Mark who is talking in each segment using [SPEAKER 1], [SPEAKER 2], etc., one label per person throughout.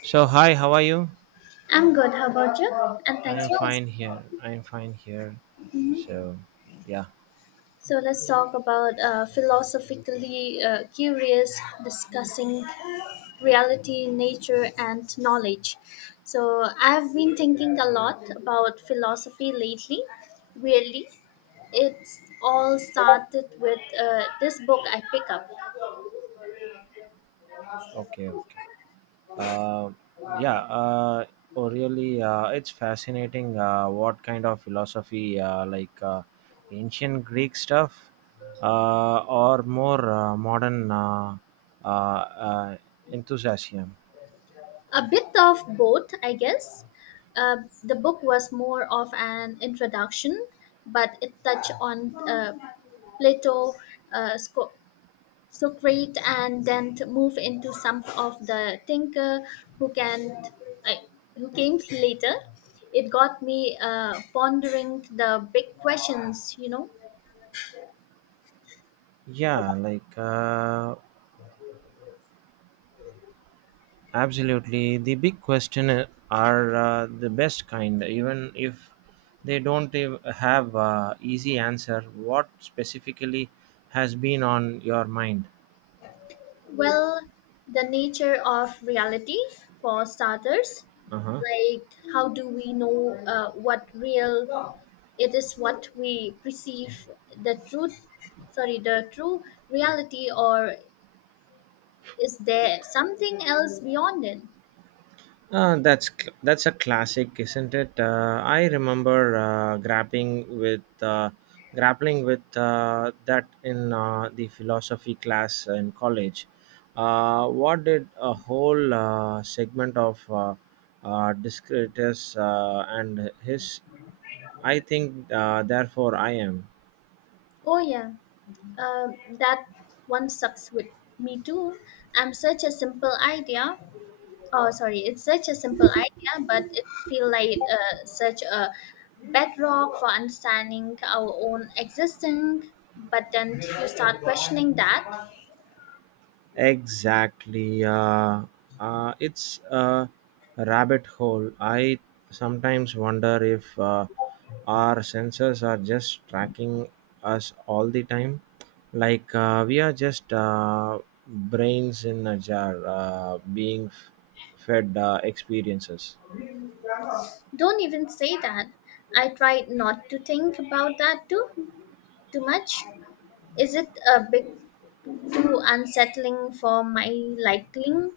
[SPEAKER 1] So hi, how are you?
[SPEAKER 2] I'm good. How about you? And
[SPEAKER 1] I
[SPEAKER 2] thanks
[SPEAKER 1] am
[SPEAKER 2] for
[SPEAKER 1] fine
[SPEAKER 2] asking.
[SPEAKER 1] here. I am fine here. So yeah,
[SPEAKER 2] So let's talk about philosophically curious, discussing reality, nature, and knowledge. So I've been thinking a lot about philosophy lately. Weirdly, it's all started with this book I pick up.
[SPEAKER 1] okay, okay. Uh, yeah, uh, oh, really, it's fascinating. What kind of philosophy, like ancient Greek stuff, or more modern uh, uh, enthusiasm?
[SPEAKER 2] A bit of both I guess. uh, the book was more of an introduction, but it touched on plato uh, Sco- socrates, and then to move into some of the thinker who can uh, who came later. It got me pondering the big questions.
[SPEAKER 1] Yeah, like uh, Absolutely. The big question are the best kind, even if they don't have easy answer. What specifically has been on your mind?
[SPEAKER 2] Well, the nature of reality for starters,
[SPEAKER 1] Uh-huh.
[SPEAKER 2] like how do we know what real. It is what we perceive the the true reality, or is there something else beyond it?
[SPEAKER 1] That's a classic, isn't it? I remember grappling with that in the philosophy class in college. What did a whole segment of Discretus and his "I think, therefore I am."
[SPEAKER 2] Oh, yeah, uh, that one sucks with me too. I'm such a simple idea. Oh, sorry, it's such a simple idea, but it feels like such a bedrock for understanding our own existence. But then you start questioning that.
[SPEAKER 1] Exactly. It's a rabbit hole. I sometimes wonder if our sensors are just tracking us all the time. Like we are just brains in a jar fed experiences.
[SPEAKER 2] Don't even say that. I tried not to think about that too. Too much? Is it a bit too unsettling for my liking?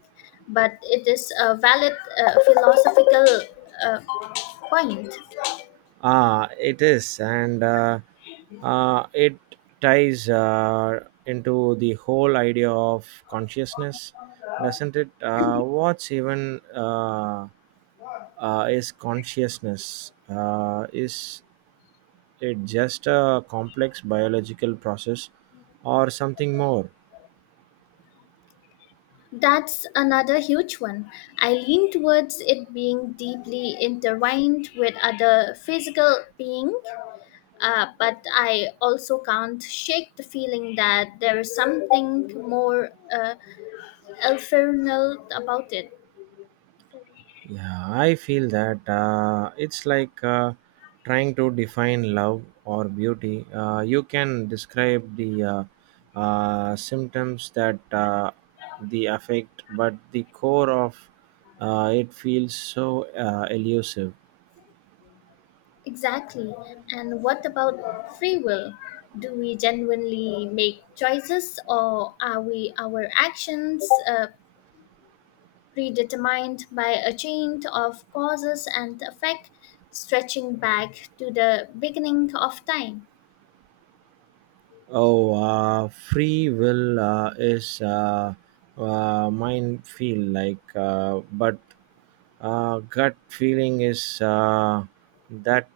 [SPEAKER 2] But it is a valid philosophical uh, point.
[SPEAKER 1] Ah, it is, and it ties into the whole idea of consciousness, doesn't it? What's even is consciousness? Is it just a complex biological process or something more?
[SPEAKER 2] That's another huge one. I lean towards it being deeply intertwined with other physical being, but I also can't shake the feeling that there is something more ephemeral about it.
[SPEAKER 1] Yeah, I feel that it's like trying to define love or beauty. You can describe the symptoms that the affect, but the core of it feels so elusive.
[SPEAKER 2] Exactly. And what about free will? Do we genuinely make choices, or are we our actions predetermined by a chain of causes and effect stretching back to the beginning of time?
[SPEAKER 1] Oh, free will is mine feel like, but gut feeling is that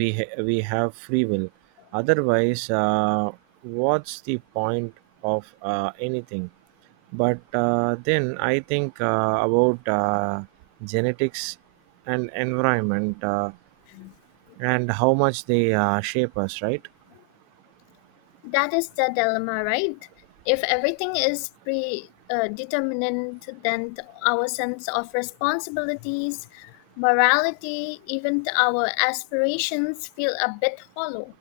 [SPEAKER 1] we have free will. Otherwise, what's the point of anything? But then I think about genetics and environment and how much they shape us, right?
[SPEAKER 2] That is the dilemma, right? If everything is predetermined, determinant, then our sense of responsibilities, morality, even our aspirations feel a bit hollow.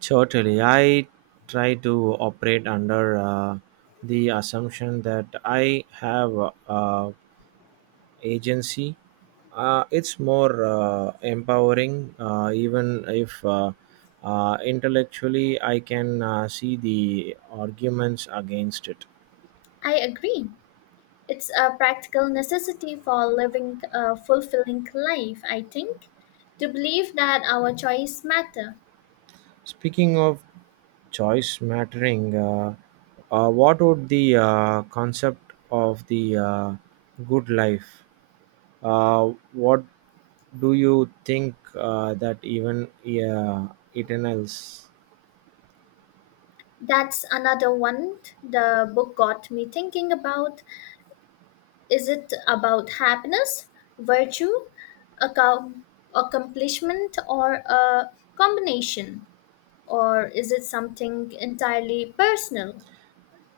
[SPEAKER 1] Totally. I try to operate under the assumption that I have uh, agency. It's more empowering, even if intellectually I can see the arguments against it.
[SPEAKER 2] I agree. It's a practical necessity for living a fulfilling life, I think, to believe that our choice matter.
[SPEAKER 1] Speaking of choice mattering, what would the concept of the good life? What do you think that even Eternals?
[SPEAKER 2] That's another one the book got me thinking about. Is it about happiness, virtue, accom- accomplishment, or a combination? Or is it something entirely personal?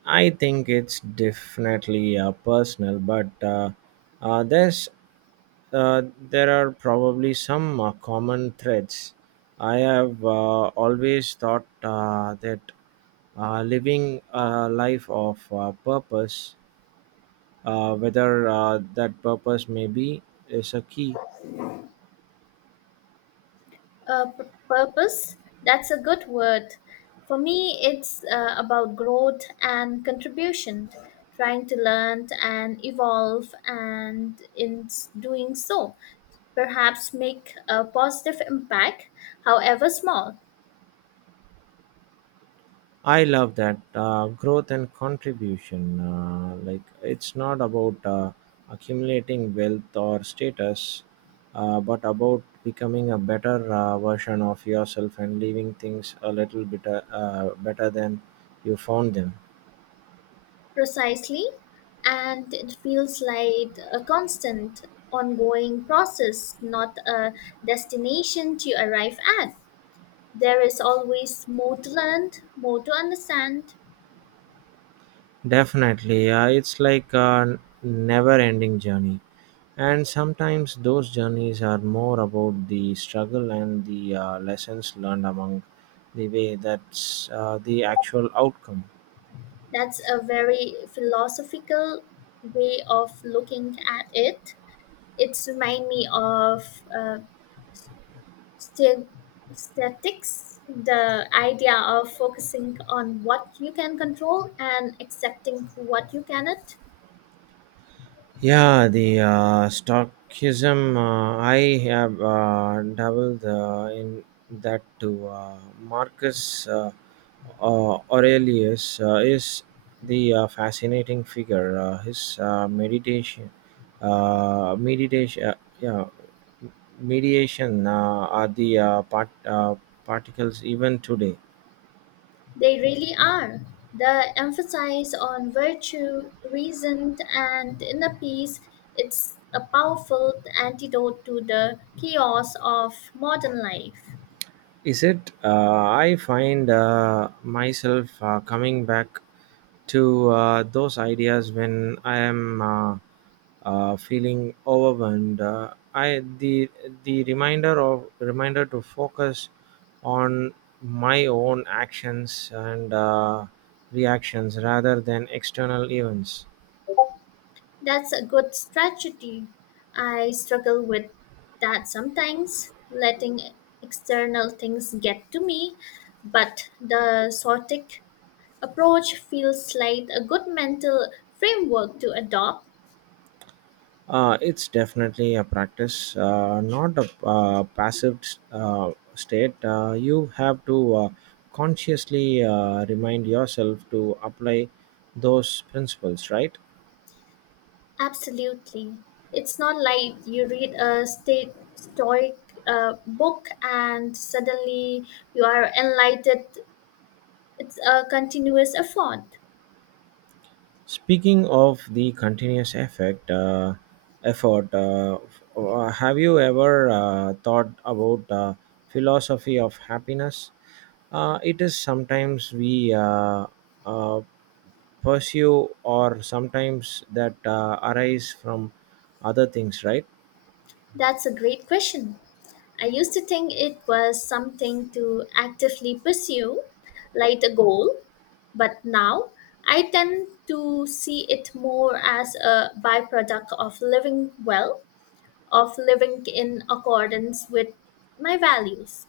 [SPEAKER 1] I think it's definitely personal, but there's there are probably some common threads. I have always thought that living a life of purpose, whether that purpose may be, is a key.
[SPEAKER 2] P purpose, that's a good word. For me, it's about growth and contribution, trying to learn and evolve, and doing so, perhaps make a positive impact, however small,
[SPEAKER 1] I love that growth and contribution. Like it's not about accumulating wealth or status, but about becoming a better version of yourself and leaving things a little bit better than you found them.
[SPEAKER 2] precisely. And it feels like a constant, ongoing process, not a destination to arrive at. There is always more to learn, more to understand.
[SPEAKER 1] Definitely, it's like a never-ending journey, and sometimes those journeys are more about the struggle and the lessons learned among the way that's the actual outcome.
[SPEAKER 2] That's a very philosophical way of looking at it. It's remind me of uh, st- statics, the idea of focusing on what you can control and accepting what you cannot.
[SPEAKER 1] Yeah, the stockism I have dabbled in that too. Marcus Aurelius is the fascinating figure. His uh, meditation, uh, yeah, mediation are the particles even today.
[SPEAKER 2] They really are. The emphasis on virtue, reason, and inner peace. It's a powerful antidote to the chaos of modern life.
[SPEAKER 1] Is it? I find myself coming back to those ideas when I am feeling overwhelmed. I the reminder of reminder to focus on my own actions and reactions rather than external events.
[SPEAKER 2] That's a good strategy. I struggle with that sometimes, letting external things get to me, but the sortic approach feels like a good mental framework to adopt.
[SPEAKER 1] It's definitely a practice, not a passive state. You have to consciously remind yourself to apply those principles, right?
[SPEAKER 2] Absolutely. It's not like you read a state stoic book and suddenly you are enlightened. It's a continuous effort.
[SPEAKER 1] Speaking of the continuous effort, have you ever thought about philosophy of happiness? It is sometimes we uh, pursue or sometimes that arise from other things, right?
[SPEAKER 2] That's a great question. I used to think it was something to actively pursue, like a goal, but now I tend to see it more as a byproduct of living well, of living in accordance with my values.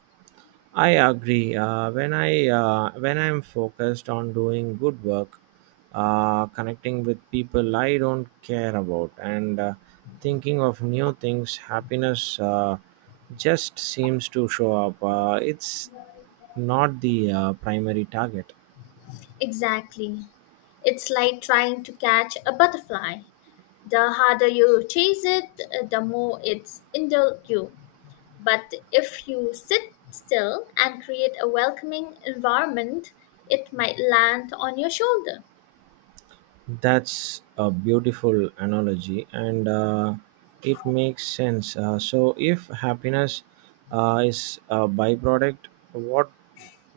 [SPEAKER 1] I agree, when I'm focused on doing good work, connecting with people I don't care about and thinking of new things, happiness just seems to show up. It's not the primary target.
[SPEAKER 2] Exactly. It's like trying to catch a butterfly. The harder you chase it, the more it's indulge you. But if you sit still and create a welcoming environment, it might land on your shoulder.
[SPEAKER 1] That's a beautiful analogy, and it makes sense. So, if happiness is a byproduct, what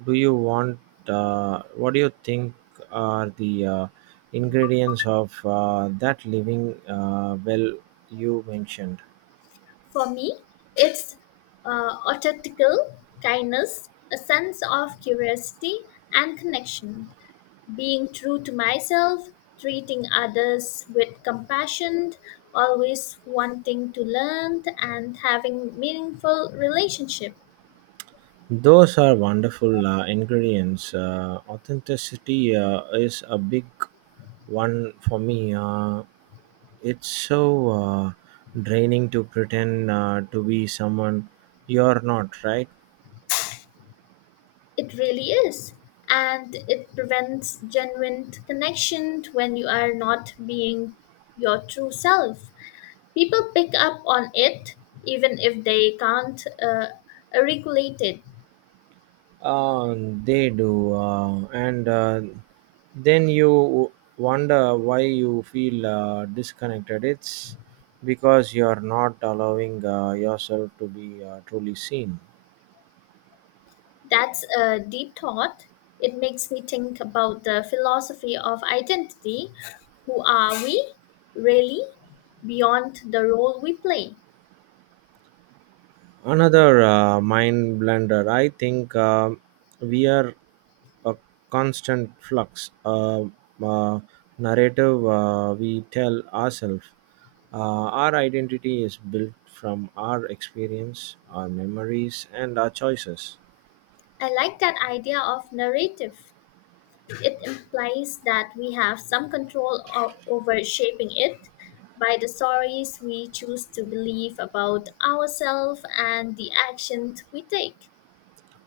[SPEAKER 1] do you want? What do you think are the ingredients of that living well you mentioned?
[SPEAKER 2] For me, it's authentical kindness, a sense of curiosity and connection, being true to myself, treating others with compassion, always wanting to learn and having meaningful relationship.
[SPEAKER 1] Those are wonderful ingredients. Authenticity is a big one for me. It's so draining to pretend to be someone you're not, right?
[SPEAKER 2] It really is. And it prevents genuine connection when you are not being your true self. People pick up on it even if they can't regulate it.
[SPEAKER 1] Uh, they do. And then you wonder why you feel disconnected. It's because you're not allowing yourself to be truly seen.
[SPEAKER 2] That's a deep thought. It makes me think about the philosophy of identity. Who are we really beyond the role we play?
[SPEAKER 1] Another mind blender. I think we are a constant flux. Uh, Narrative we tell ourselves. Our identity is built from our experience, our memories, and our choices.
[SPEAKER 2] I like that idea of narrative. It implies that we have some control over shaping it by the stories we choose to believe about ourselves and the actions we take.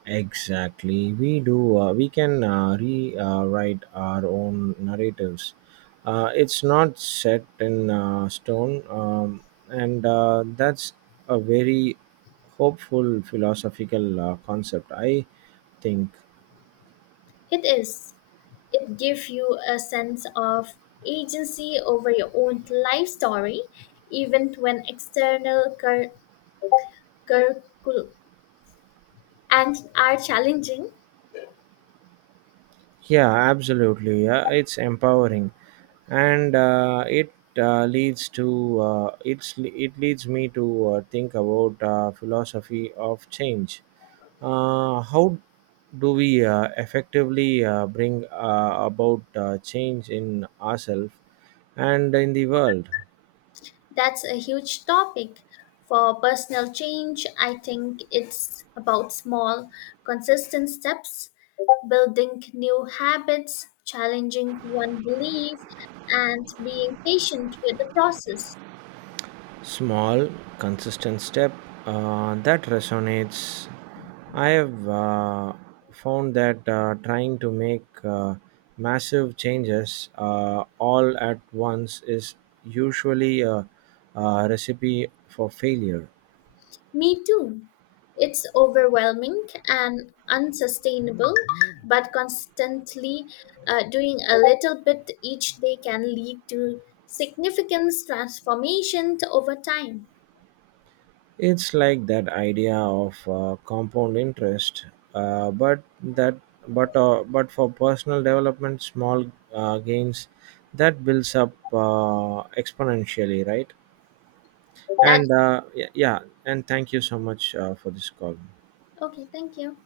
[SPEAKER 1] Exactly. We do. We can rewrite our own narratives. It's not set in stone, and that's a very hopeful philosophical concept, I think.
[SPEAKER 2] It is. It gives you a sense of agency over your own life story, even when external curricul- and are challenging.
[SPEAKER 1] Yeah, absolutely. Yeah, it's empowering, and it leads me to think about philosophy of change. How do we effectively bring about change in ourselves and in the world?
[SPEAKER 2] That's a huge topic. For personal change, I think it's about small, consistent steps, building new habits, challenging one belief, and being patient with the process.
[SPEAKER 1] Small consistent step that resonates. I have found that trying to make massive changes all at once is usually a recipe for failure.
[SPEAKER 2] Me too. It's overwhelming and unsustainable, but constantly doing a little bit each day can lead to significant transformation over time.
[SPEAKER 1] It's like that idea of compound interest, but that but for personal development small gains that builds up exponentially, right?
[SPEAKER 2] That.
[SPEAKER 1] And yeah, yeah, and thank you so much for this call.
[SPEAKER 2] Okay, thank you.